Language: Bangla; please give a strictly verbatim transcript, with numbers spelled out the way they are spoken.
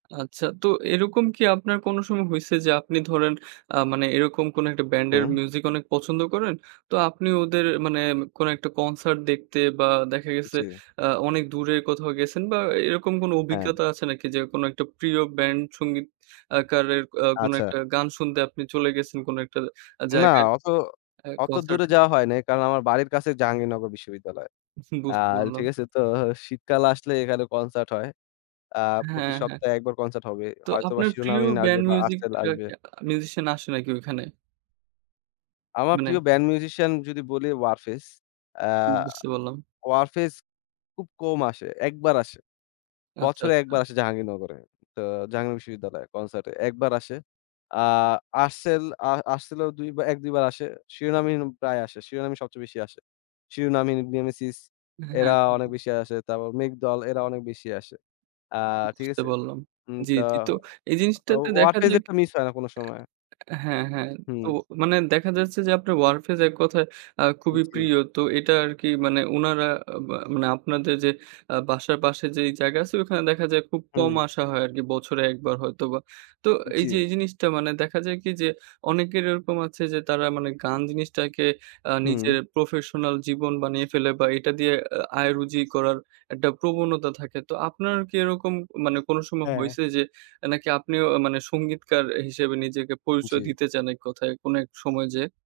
আচ্ছা, তো এরকম কি আপনার কোন সময় হইছে যে আপনি ধরেন আ মানে এরকম কোন একটা ব্যান্ডের হু। মিউজিক অনেক পছন্দ করেন। তো আপনি ওদের মানে কোন একটা কনসার্ট দেখতে বা দেখা গেছে জী। আ অনেক দূরে কোথাও গেছেন বা এরকম কোন হ্যাঁ। অভিজ্ঞতা আছে নাকি যে কোন একটা প্রিয় ব্যান্ড সংগীত আকারের আ কোনো আচ্ছা। একটা গান শুনতে আপনি চলে গেছেন কোন একটা আ না জায়গায় অত আ অত কনসার্ট দূরে এ? যাওয়া হয় নাই। কারণ আমার বাড়ির কাছে জাহাঙ্গীরনগর বিশ্ববিদ্যালয়। বুঝতে আর পারলাম। ঠিক আছে? তো শীতকাল আসলে এখানে কনসার্ট হয়। আ প্রতি হ্যাঁ, হ্যাঁ। সপ্তাহে একবার কনসার্ট হবে। তো হয়তোবা আপনার প্রিয় শিরোনামহীন আসবে ব্যান্ড বা মিউজিক Artcell এটা আসবে। কে আ মিউজিশিয়ান আসে নাকি ওইখানে? আমার মানে প্রিয় ব্যান্ড মিউজিশিয়ান যদি বলি Warfaze. আ বুঝতে পারলাম। Warfaze খুব কম আসে, এক বার আসে। আচ্ছা, বছরে এক বার আচ্ছা। আসে জাহাঙ্গীরনগরে। তো জাহাঙ্গীর বিশ্ববিদ্যালয়ে কনসার্টে এক বার আসে। আ Artcell আ Artcell ও দুই বা এক-দুই বার আসে। শিরোনামহীন প্রায় আসে। শিরোনামই সবচেয়ে বেশি আসে। শিরোনামহীন, Nemesis হ্যাঁ, এরা অনেক হ্যাঁ। বেশি আসে। তারপর মেঘদল এরা অনেক বেশি আসে। আ ঠিক বুঝতে আছে? পারলাম। হুম, জ্বি, তো জ্বি। তো এই জিনিসটাতে দেখা Warfaze যাক এরটা মিস হয় না কোন সময়। এ হ্যাঁ, হ্যাঁ। তো হু। মানে দেখা যাচ্ছে যে আপনার Warfaze এক কথায় আ উম খুবই জী। প্রিয়। তো এটা আরকি মানে উনারা মা মানে আপনাদের যে আ বাসার পাশে যে জায়গা আছে ওখানে দেখা যায় খুব কম হুম। আসা হয় আরকি। বছরে এক বার হয়তো বা। তো উম এই যে জ্বী। এই জিনিসটা মানে দেখা যায় কি যে অনেকের এরকম আছে যে তারা মানে গান জিনিসটাকে আ হুম। নিজের প্রফেশনাল জীবন বানিয়ে ফেলে বা এটা দিয়ে এ আয় রুজি করার একটা প্রবণতা থাকে। তো আপনার কি এরকম মানে কোন সময় হ্যাঁ হইছে যে নাকি আপনিও মানে সঙ্গীতকার হিসেবে নিজেকে পরিচয় জি। দিতে চান এক কথায় অনেক সময় যেয়ে?